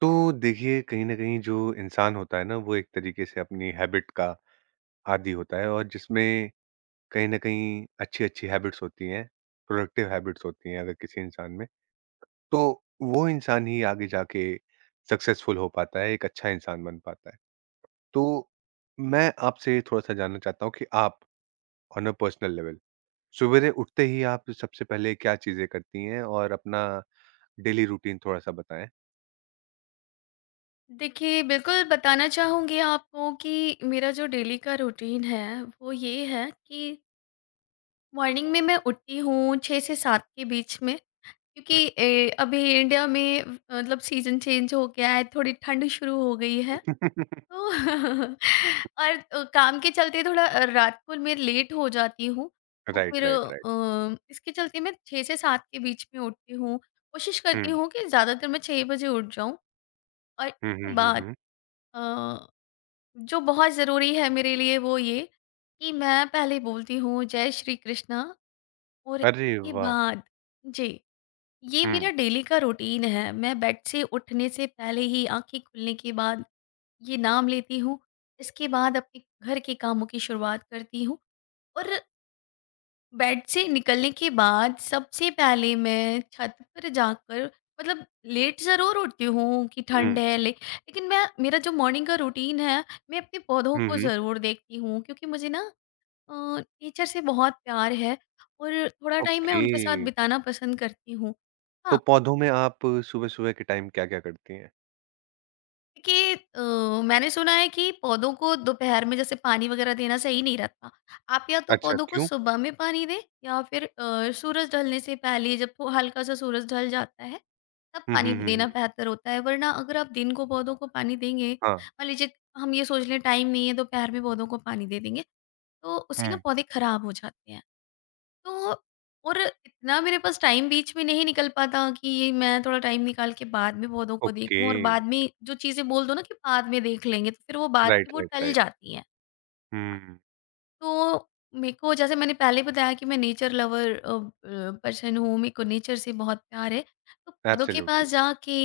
तो देखिए कहीं न कहीं जो इंसान होता है ना वो एक तरीके से अपनी हैबिट का आदी होता है और जिसमें कहीं न कहीं अच्छी-अच्छी हैबिट्स होती हैं, प्रोडक्टिव हैबिट्स होती हैं अगर किसी इंसान में, तो वो इंसान ही आगे जाके सक्सेसफुल हो पाता है, एक अच्छा इंसान बन पाता है। तो मैं आपसे थोड़ा-सा जानना चाहता हूँ कि आप ऑन अ पर्सनल लेवल सुबेरे उठते ही आप सबसे पहले क्या चीज़ें करती हैं और अपना डेली रूटीन थोड़ा-सा बताएँ? देखिए, बिल्कुल बताना चाहूँगी आपको कि मेरा जो डेली का रूटीन है, वो ये है कि मॉर्निंग में मैं उठती हूँ 6 से 7 के बीच में, क्योंकि हुँ। अभी इंडिया में मतलब सीज़न चेंज हो गया है, थोड़ी ठंड शुरू हो गई है। तो और काम के चलते थोड़ा रात को मैं लेट हो जाती हूँ। और राइट, फिर राइट, राइट। इसके चलते मैं 6 से 7 के बीच में उठती हूँ। कोशिश करती हुँ। हूँ कि ज़्यादातर मैं 6 बजे उठ जाऊँ, और हुँ, इसके हुँ, हुँ, बाद हुँ। अ जो बहुत ज़रूरी है मेरे लिए वो ये कि मैं पहले बोलती हूँ जय श्री कृष्णा, और अरे इसके वाह! बाद जी, ये मेरा हुँ, डेली का रूटीन है। मैं बेड से उठने से पहले ही आँखें खुलने के बाद ये नाम लेती हूँ। इसके बाद अपने घर के कामों की शुरुआत करती हूँ, और बेड से निकलने के बाद सबसे पहले मैं छत पर जाकर मतलब लेट ज़रूर उठती हूँ कि ठंड हुँ, है, लेकिन मैं मेरा जो मॉर्निंग का रूटीन है, मैं अपने पौधों हुँ, को हुँ, ज़रूर देखती हूँ, क्योंकि मुझे ना अ, नेचर से बहुत प्यार है, और थोड़ा टाइम मैं ओके। उनके साथ बिताना पसंद करती हूँ। तो हाँ, पौधों में आप सुबह-सुबह के टाइम क्या-क्या करती हैं? देखिए मैंने सुना है कि पौधों को दोपहर में जैसे पानी वगैरह देना सही नहीं रहता। आप या तो अच्छा, पौधों को क्यों? सुबह में पानी दें, या फिर सूरज ढलने से पहले जब थो हल्का-सा सूरज ढल जाता है, तब हुँ, पानी हुँ, हुँ, देना हुँ, बेहतर होता है। वरना अगर आप दिन को पौधों को पानी देंगे, हाँ, मान लीजिए हम ये सोच लें टाइम नहीं है दोपहर में पौधों को पानी दे देंगे, तो उससे ना हुँ, पौधे खराब हो जाते हैं। तो और इतना मेरे पास टाइम बीच में नहीं निकल पाता कि ये मैं थोड़ा टाइम निकाल के बाद में पौधों को ओके, देखूँ, और बाद में जो चीज़ें बोल दो ना कि बाद में देख लेंगे, तो फिर वो बाद की राइट, वो राइट, टल राइट। जाती हैं। हुँ, तो मेरे को जैसे मैंने पहले बताया कि मैं नेचर लवर पर्सन हूँ, मेरे को नेचर से बहुत प्यार है। तो पौधों के पास एब्सोल्युटली, जाके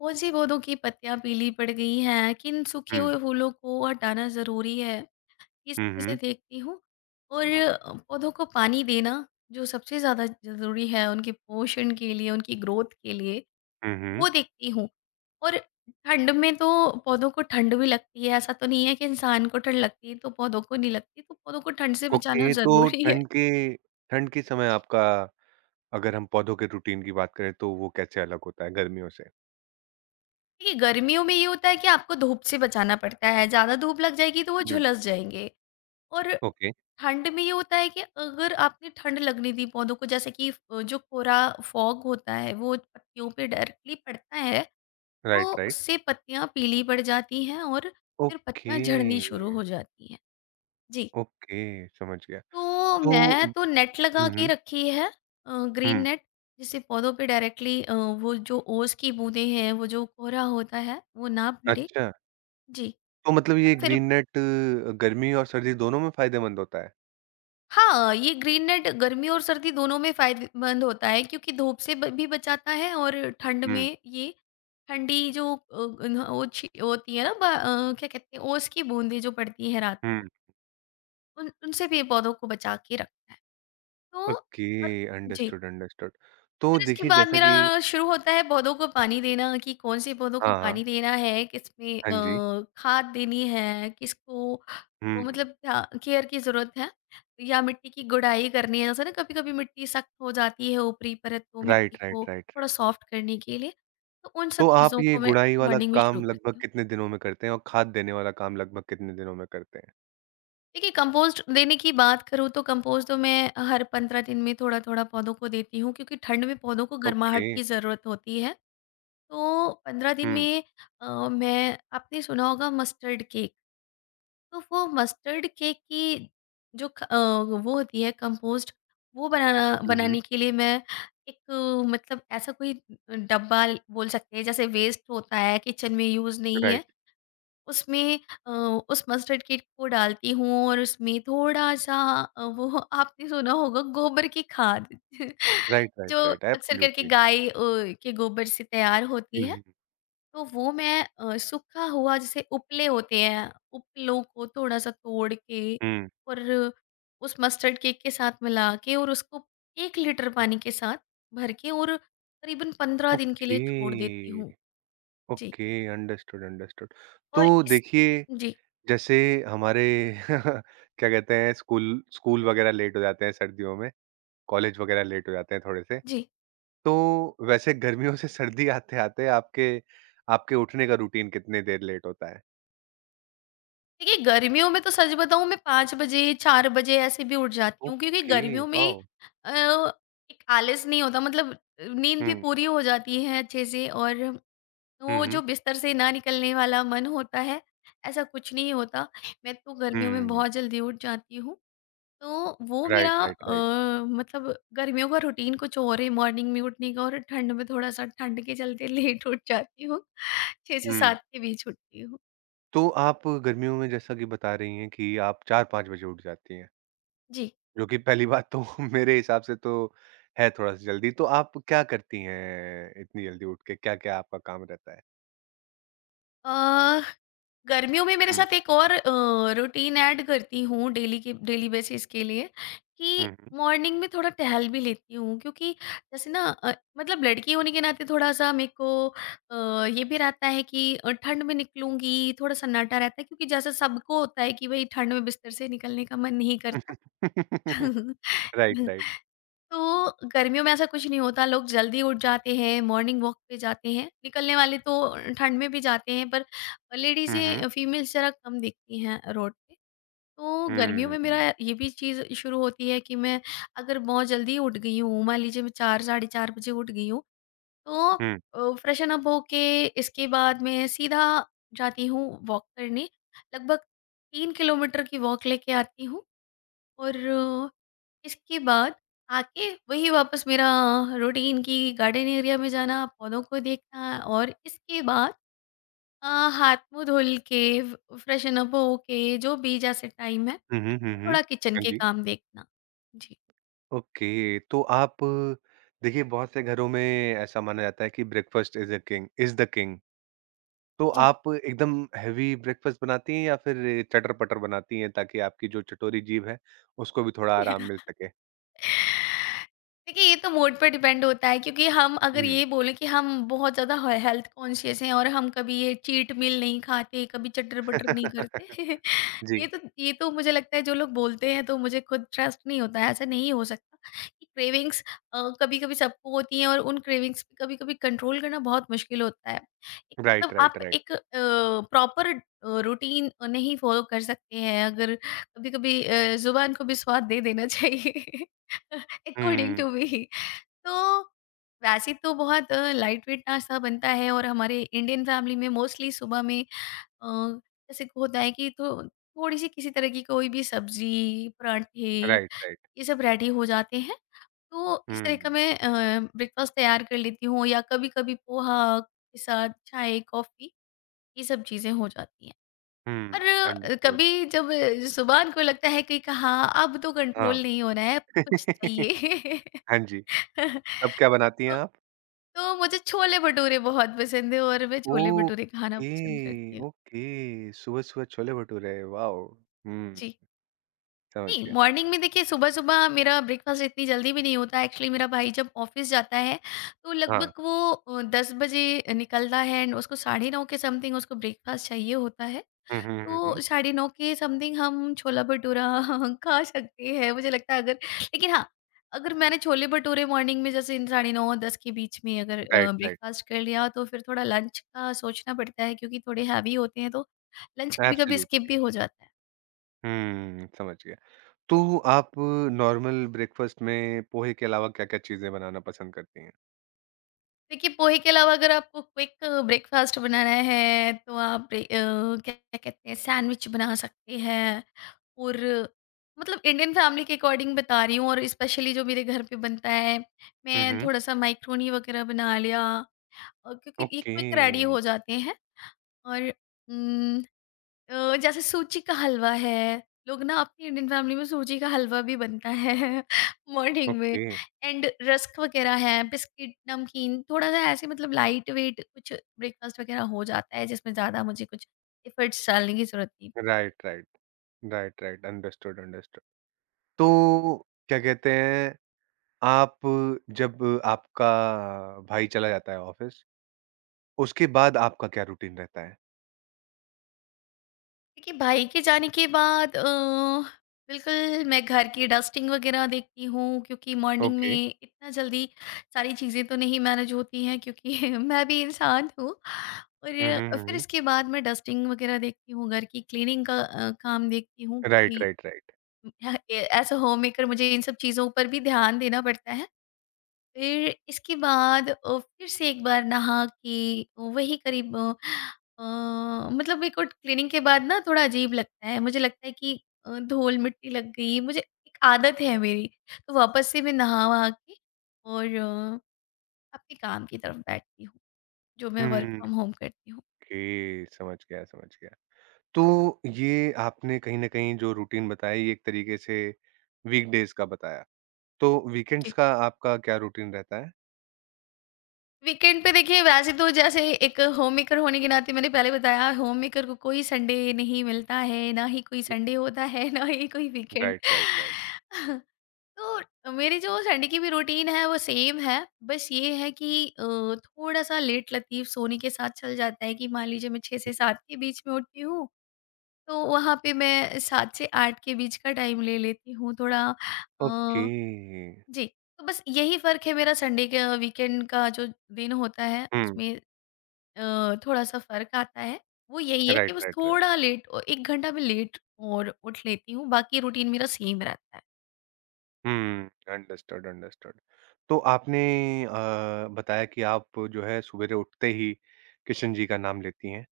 कौन-से पौधों की पत्तियाँ पीली पड़ गई हैं, किन सूखे हुँ, हुए फूलों को हटाना ज़रूरी है। ये सब हुँ, चीज़ें हुँ, देखती हूँ, और पौधों को पानी देना जो सबसे ज़्यादा ज़रूरी है उनके पोषण के लिए, उनकी ग्रोथ के लिए, हुँ, हुँ, वो देखती हूँ। और ठंड में तो पौधों को ठंड भी लगती है, ऐसा तो नहीं है कि इंसान को ठंड लगती है तो पौधों को नहीं लगती, तो पौधों को ठंड से बचाना ओके। तो ज़रूरी है। ठंड के समय जी। आपका अगर हम पौधों के रूटीन की बात करें, तो वो कैसे अलग होता है गर्मियों से? देखिए, गर्मियों में ये होता है कि आपको धूप से बचाना पड़ता है, ज़्यादा धूप लग जाएगी तो वो हुँ, झुलस जाएँगे। और ओके, ठंड में ये होता है कि अगर आपने ठंड लगने दी पौधों को, जैसे कि जो कोरा फॉग होता है वो पत्तियों पे डायरेक्टली पड़ता है, राइट, तो राइट, उससे पत्तियां पीली पड़ जाती हैं, और फिर ओके, पत्तियां झड़नी शुरू हो जाती हैं। जी। ओके, समझ गया। तो तो मैं तो नेट लगा हुँ, के हुँ, रखी है, ग्रीन हुँ, नेट, जिससे पौधों पे डायरेक्टली वो जो ओस की बूंदें हैं वो जो कोहरा होता है वो ना पड़े। अच्छा। जी। तो मतलब ये और फिर ग्रीन नेट गर्मी और सर्दी दोनों में फ़ायदेमंद होता है? हाँ, ये ग्रीन नेट गर्मी और सर्दी दोनों में फ़ायदेमंद होता है, क्योंकि धूप से ब भी बचाता है, और ठंड हुँ, में ये ठंडी जो न ओछी होती है ना ब क्या कहते हैं ओस की बूँदें जो पड़ती हैं रात को, हुँ। उन उनसे भी पौधों को बचा के रखता है। तो ओके, अ, जी। Understood, understood. फिर तो उसके देखिए बाद जैसा मेरा कि शुरू होता है पौधों को पानी देना कि कौन से पौधों को हाँ, पानी हाँ। देना है, किसमें हाँ जी। खाद देनी है, किसको मतलब हुँ। ध्या केयर की ज़रूरत है, या मिट्टी की गुड़ाई करनी है। जैसे ना कभी-कभी मिट्टी सख्त हो जाती है ऊपरी परत, तो मिट्टी राइट, को राइट, राइट, थोड़ा राइट। सॉफ्ट करने के लिए, तो उन सब तो आप चीज़ों ये को मैं गुड़ाई वाला मॉर्निंग में शुरू काम लगभग करती हूँ। कितने दिनों में करते हैं और खाद देने वाला काम लगभग कितने दिनों में करते हैं? देखिए, कंपोस्ट देने की बात करूँ तो कंपोस्ट तो मैं हर 15 दिन में थोड़ा-थोड़ा पौधों को देती हूँ, क्योंकि ठंड में पौधों को गर्माहट ओके। की ज़रूरत होती है। तो 15 दिन हुँ, में मैं आपने सुना होगा मस्टर्ड केक, तो वो मस्टर्ड केक की जो वो होती है कंपोस्ट, वो बनाना हुँ, हुँ। बनाने के लिए मैं एक मतलब ऐसा कोई डब्बा बोल सकते हैं जैसे वेस्ट होता है किचन में यूज़ नहीं है, राइट, उसमें अ, उस मस्टर्ड केक को डालती हूँ, और उसमें थोड़ा सा वो आपने सुना होगा गोबर की खाद राइट, जो राइट, राइट, अक्सर करके एब्सोल्युटली। गाय के गोबर से तैयार होती हुँ, है, हुँ, तो वो मैं सूखा हुआ जैसे उपले होते हैं, उपलों को थोड़ा-सा तोड़ के हुँ। और उस मस्टर्ड केक के साथ मिला के और उसको 1 लीटर पानी के साथ भर के, और करीबन 15 दिन के लिए छोड़ देती ओके, हूँ। जी, ओके, अंडरस्टूड, अंडरस्टूड। तो और इस देखिए जी, जैसे हमारे क्या कहते हैं स्कूल स्कूल वगैरह लेट हो जाते हैं सर्दियों में, कॉलेज वगैरह लेट हो जाते हैं थोड़े से। जी। तो वैसे गर्मियों से सर्दी आते-आते आपके आपके उठने का रूटीन कितने देर लेट होता है? देखिए, गर्मियों में तो सच बताऊँ मैं 5 बजे, 4 बजे ऐसे भी उठ जाती हूँ, क्योंकि ओके, गर्मियों में वॉव! अ, एक आलस नहीं होता, मतलब नींद भी हुँ। पूरी हो जाती है अच्छे से, और तो हुँ, वो जो हुँ। बिस्तर से ना निकलने वाला मन होता है, ऐसा कुछ नहीं होता। मैं तो गर्मियों में हुँ। बहुत जल्दी उठ जाती हूँ। तो वो मेरा राइट, राइट, राइट। मतलब गर्मियों का रूटीन कुछ और है मॉर्निंग में उठने का, और ठंड में थोड़ा-सा ठंड के चलते लेट उठ जाती हूँ। 6 से हुँ। 7 के बीच उठती हूँ। तो आप गर्मियों में जैसा कि बता रही हैं कि आप 4-5 बजे उठ जाती हैं, जी। जो कि पहली बात तो मेरे हिसाब से तो है थोड़ा-सा जल्दी। तो आप क्या करती हैं इतनी जल्दी उठ के? क्या-क्या आपका काम रहता है? अ, गर्मियों में मेरे हुँ। साथ एक और रूटीन ऐड करती हूँ डेली के डेली बेसिस के लिए हुँ, कि हुँ। मॉर्निंग में थोड़ा टहल भी लेती हूँ, क्योंकि जैसे ना मतलब लड़की होने के नाते थोड़ा सा मेरे को ये भी रहता है कि ठंड में निकलूंगी थोड़ा सन्नाटा रहता है, क्योंकि जैसे सबको होता है कि भाई ठंड में बिस्तर से निकलने का मन नहीं करता। Right, right. तो गर्मियों में ऐसा कुछ नहीं होता, लोग जल्दी उठ जाते हैं, मॉर्निंग वॉक पे जाते हैं, निकलने वाले तो ठंड में भी जाते हैं, पर हुँ, हुँ। लेडीज़ें फीमेल्स ज़रा कम दिखती हैं रोड पे। तो गर्मियों में मेरा हुँ। ये भी चीज़ शुरू होती है कि मैं अगर बहुत जल्दी उठ गई हूँ, मान लीजिए मैं 4 साढ़े 4 बजे उठ गई हूँ, तो हुँ। फ्रेशन अप होके इसके बाद मैं सीधा जाती हूँ वॉक करने। लगभग 3 किलोमीटर की वॉक लेके आती हूँ। और इसके बाद आके वही वापस मेरा रूटीन कि गार्डन एरिया में जाना, पौधों को देखना, और इसके बाद अ, हाथ मुँह धुल के फ फ्रेशन अप होके जो भी जैसे टाइम है, हुँ, हुँ, हुँ, हुँ। थोड़ा किचन हाँ के जी। काम देखना। जी। ओके, तो आप देखिए बहुत से घरों में ऐसा माना जाता है कि breakfast is a king is the king. तो जी। आप एकदम हेवी ब्रेकफ़ास्ट बनाती हैं या फिर चटर-पटर बनाती हैं ताकि आपकी जो चटोरी जीभ है, उसको भी थोड़ा आराम मिल सके? देखिए, ये तो मूड पे डिपेंड होता है, क्योंकि हम अगर हुँ। ये बोलें कि हम बहुत ज़्यादा ह हेल्थ कॉन्शियस हैं, और हम कभी ये चीट मील नहीं खाते, कभी चटर-बटर नहीं करते। जी। ये तो मुझे लगता है जो लोग बोलते हैं तो मुझे खुद ट्रस्ट नहीं होता है, ऐसा नहीं हो सकता कि क्रेविंग्स कभी-कभी सबको होती हैं, और उन क्रेविंग्स पे कभी-कभी कंट्रोल करना बहुत मुश्किल होता है। एक मतलब राइट, राइट, आप राइट। एक प्रॉपर रूटीन नहीं फॉलो कर सकते हैं, अगर कभी-कभी ज़ुबान को भी स्वाद दे देना चाहिए अकॉर्डिंग हुँ। To me. तो वैसे तो बहुत लाइट वेट नाश्ता बनता है, और हमारे इंडियन फैमिली में मोस्टली सुबह में अ, जैसे कि होता है कि तो थोड़ी-सी किसी तरह की कोई भी सब्ज़ी, पराठे, राइट, राइट। ये सब रेडी हो जाते हैं। तो इस तरह का हुँ। मैं ब्रेकफ़ास्ट तैयार कर लेती हूँ, या कभी-कभी पोहा के साथ चाय, कॉफ़ी, ये सब चीज़ें हो जाती हैं। हुँ। और अंडरस्टूड। कभी जब ज़ुबान को लगता है कि हाँ, अब तो हाँ। कंट्रोल नहीं हो रहा है, कुछ चाहिए। हाँ जी। अब क्या बनाती हैं तो आप? तो मुझे छोले-भटूरे बहुत पसंद है, और मैं छोले-भटूरे खाना ओके, पसंद करती हूँ। ओके। सुबह-सुबह छोले-भटूरे, वाओ! हुँ, जी। समझ नहीं, गया। मॉर्निंग में देखिए सुबह-सुबह मेरा ब्रेकफास्ट इतनी जल्दी भी नहीं होता। एक्चुअली मेरा भाई जब ऑफ़िस जाता है, तो हाँ। लगभग वो 10 बजे निकलता है, एंड उसको साढ़े 9 के समथिंग उसको ब्रेकफास्ट चाहिए होता है। हुँ, हुँ, हुँ, तो हुँ। साढ़े 9 के समथिंग हम छोला-भटूरा खा सकते हैं। मुझे लगता है अगर लेकिन हाँ, अगर मैंने छोले-भटूरे मॉर्निंग में जैसे इन साढ़े 9-10 के बीच में अगर राइट, राइट। ब्रेकफास्ट कर लिया तो फिर थोड़ा लंच का सोचना पड़ता है, क्योंकि थोड़े हैवी होते हैं तो लंच कभी-कभी स्किप एब्सोल्युटली। भी हो जाता है। हुँ, समझ गया। तो आप नॉर्मल ब्रेकफ़ास्ट में पोहे के अलावा क्या-क्या चीज़ें बनाना पसंद करती हैं? देखिए, पोहे के अलावा अगर आपको क्विक ब्रेकफ़ास्ट बनाना है, तो आप क्या क्या कहते हैं, सैंडविच बना सकते हैं, और मतलब इंडियन फैमिली के अकॉर्डिंग बता रही हूँ, और स्पेशली जो मेरे घर पे बनता है, हुँ, मैं हुँ। थोड़ा-सा मैक्रोनी वगैरह बना लिया क्योंकि ये ओके, क्विक रेडी हो जाते हैं, और उम जैसे सूजी का हलवा है, लोग ना अपनी इंडियन फैमिली में सूजी का हलवा भी बनता है मॉर्निंग में, ओके। एंड रस्क वगैरह है, बिस्किट, नमकीन थोड़ा-सा ऐसे मतलब लाइट वेट कुछ ब्रेकफास्ट वगैरह हो जाता है, जिसमें ज़्यादा मुझे कुछ एफर्ट्स डालने की ज़रूरत नहीं पड़ती। Right, right. Right, right. Understood, understood. तो क्या कहते हैं, आप जब आपका भाई चला जाता है ऑफ़िस, उसके बाद आपका क्या रूटीन रहता है? देखिए, भाई के जाने के बाद बिल्कुल मैं घर की डस्टिंग वगैरह देखती हूँ, क्योंकि मॉर्निंग ओके। में इतना जल्दी सारी चीज़ें तो नहीं मैनेज होती हैं क्योंकि मैं भी इंसान हूँ। हुँ, और हुँ, हुँ, फिर हुँ। इसके बाद मैं डस्टिंग वगैरह देखती हूँ, घर की क्लीनिंग का काम देखती हूँ राइट, क्योंकि right, right. As a home maker मुझे इन सब चीज़ों पर भी ध्यान देना पड़ता है। फिर इसके बाद फिर से एक बार नहा के वही करीब अ, मतलब मेरे को क्लीनिंग के बाद ना थोड़ा अजीब लगता है, मुझे लगता है कि धूल मिट्टी लग गई, मुझे एक आदत है मेरी। तो वापस से मैं नहा वहा के और अपने काम की तरफ बैठती हूँ, जो मैं वर्क हुँ, फ्रॉम होम करती हूँ। ओके, समझ गया, समझ गया। तो ये आपने कहीं न कहीं जो रूटीन बताया ये एक तरीके से वीकडेज़ का बताया। तो वीकेंड्स जी। का आपका क्या रूटीन रहता है? वीकेंड पे देखिए, वैसे तो जैसे एक होम मेकर होने के नाते मैंने पहले बताया, होम मेकर को कोई संडे नहीं मिलता है, ना ही कोई हुँ, संडे होता है ना ही कोई वीकेंड। Right, right, right. तो मेरी जो संडे की भी रूटीन है वो सेम है। बस ये है कि थोड़ा-सा लेट लतीफ़ सोने के साथ चल जाता है कि मान लीजिए मैं 6 से हुँ, 7 के बीच में उठती हूँ, तो वहाँ पे मैं 7 से 8 के बीच का टाइम ले लेती हूँ थोड़ा। ओके। अ, जी। तो बस यही फ़र्क है मेरा संडे का, वीकेंड का जो दिन होता है हुँ, उसमें थोड़ा-सा फ़र्क आता है। वो यही है कि राइट, बस राइट, राइट। थोड़ा लेट 1 घंटा मैं लेट और उठ लेती हूँ, बाकी रूटीन मेरा सेम रहता है। हुँ, अंडरस्टूड, अंडरस्टूड। तो आपने अ, बताया कि आप जो है सवेरे उठते ही किशन जी का नाम लेती हैं।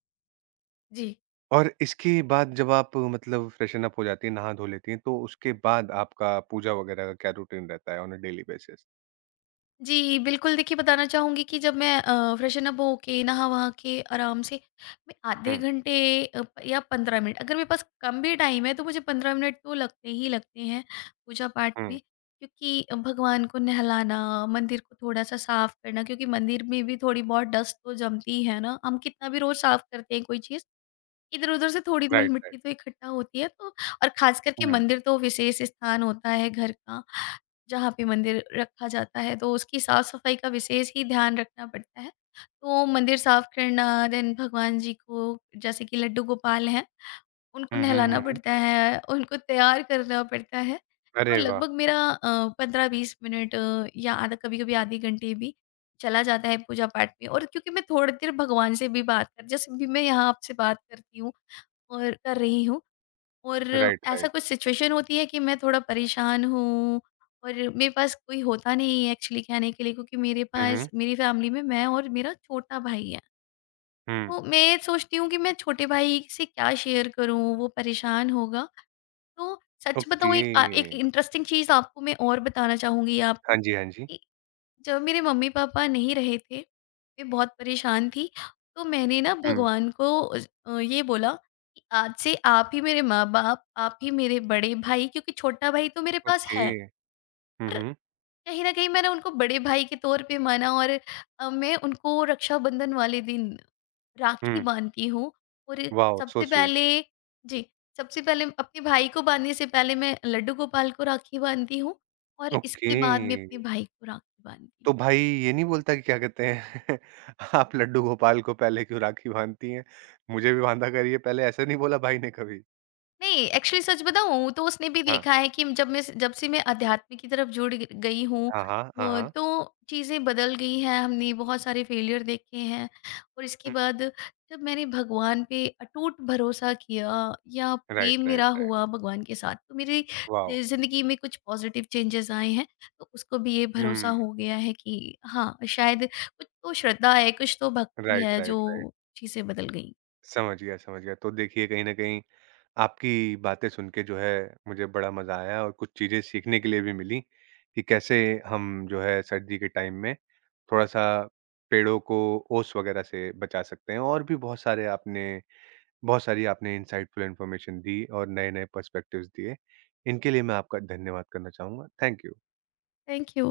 जी। और इसके बाद जब आप मतलब फ्रेशन अप हो जाती हैं, नहा धो लेती हैं, तो उसके बाद आपका पूजा वगैरह का क्या रूटीन रहता है ऑन अ डेली बेसिस? जी, बिल्कुल। देखिए, बताना चाहूँगी कि जब मैं फ्रेशन अप होके, नहा-वहा के आराम से मैं आधे हुँ, घंटे या 15 मिनट, अगर मेरे पास कम भी टाइम है तो मुझे 15 मिनट तो लगते ही लगते हैं पूजा-पाठ हुँ। में। क्योंकि भगवान को नहलाना, मंदिर को थोड़ा-सा साफ करना, क्योंकि मंदिर में भी थोड़ी बहुत डस्ट तो जमती है ना, हम कितना भी रोज़ साफ करते हैं कोई चीज़, इधर-उधर से थोड़ी राइट, राइट। धूल-मिट्टी तो इकट्ठा होती है। तो और ख़ास करके हुँ। मंदिर तो विशेष स्थान होता है घर का। जहाँ पे मंदिर रखा जाता है, तो उसकी साफ-सफाई का विशेष ही ध्यान रखना पड़ता है। तो मंदिर साफ करना, देन भगवान जी को, जैसे कि लड्डू गोपाल हैं, उनको हुँ, हुँ, नहलाना हुँ, हुँ। पड़ता है, उनको तैयार करना पड़ता है। तो अरे वाह! लगभग मेरा 15-20 मिनट या आधा, कभी-कभी आधे घंटे भी चला जाता है पूजा-पाठ में। और क्योंकि मैं थोड़ी देर भगवान से भी बात कर, जैसे भी मैं यहाँ आपसे बात करती हूँ और कर रही हूँ, और राइट, ऐसा राइट। कुछ सिचुएशन होती है कि मैं थोड़ा परेशान हूँ, और मेरे पास कोई होता नहीं है एक्चुअली कहने के लिए, क्योंकि मेरे हुँ, पास हुँ। मेरी फैमिली में मैं और मेरा छोटा भाई है। हुँ। तो मैं सोचती हूँ कि मैं छोटे भाई से क्या शेयर करूँ, वो परेशान होगा। तो सच ओके। बताऊँ, एक एक इंटरेस्टिंग चीज़ आपको मैं और बताना चाहूँगी आप। हाँ जी, हाँ जी। जब मेरे मम्मी-पापा नहीं रहे थे, मैं बहुत परेशान थी, तो मैंने ना हुँ। भगवान को ये बोला कि आज से आप ही मेरे माँ-बाप, आप ही मेरे बड़े भाई, क्योंकि छोटा भाई तो मेरे पास ओके। है, हुँ, पर हुँ। कहीं न कहीं मैंने उनको बड़े भाई के तौर पे माना। और मैं उनको रक्षाबंधन वाले दिन राखी हुँ। बाँधती हूँ। और वॉव! सो सबसे स्वीट। पहले, जी, सबसे पहले अपने भाई को बाँधने से पहले मैं लड्डू गोपाल को राखी बाँधती हूँ, और ओके। इसके बाद मैं अपने भाई को राखी बाँधती हूँ। तो भाई ये नहीं बोलता कि क्या कहते हैं आप लड्डू गोपाल को पहले क्यों राखी बाँधती हैं? मुझे भी बाँधा करिए पहले, ऐसा नहीं बोला भाई ने कभी? नहीं, एक्चुअली सच बताऊँ तो उसने भी हाँ। देखा है कि जब मैं, जब से मैं अध्यात्म की तरफ जुड़ ग गई हूँ, हाँ, हाँ। हाँ, हाँ। तो चीज़ें बदल गई हैं, हमने बहुत सारे फेलियर देखे हैं। और इसके हुँ, बाद जब मैंने भगवान पे अटूट भरोसा किया या प्रेम राइट, राइट, मेरा राइट। हुआ भगवान के साथ, तो मेरी वॉव! ज़िंदगी में कुछ पॉज़िटिव चेंजेज़ आए हैं। तो उसको भी ये भरोसा हुँ, हो गया है कि हाँ, शायद कुछ तो श्रद्धा है, कुछ तो भक्ति राइट, है, राइट, राइट। जो चीज़ें बदल गईं। समझ गया, समझ गया। तो देखिए, कहीं न कहीं आपकी बातें सुन के जो है मुझे बड़ा मज़ा आया और कुछ चीज़ें सीखने के लिए भी मिली कि कैसे हम जो है सर्दी के टाइम में थोड़ा-सा पेड़ों को ओस वगैरह से बचा सकते हैं और भी बहुत सारे आपने बहुत सारी आपने इनसाइटफुल इन्फॉर्मेशन दी और नए-नए पर्सपेक्टिव्स दिए। इनके लिए मैं आपका धन्यवाद करना चाहूँगा। Thank you. Thank you.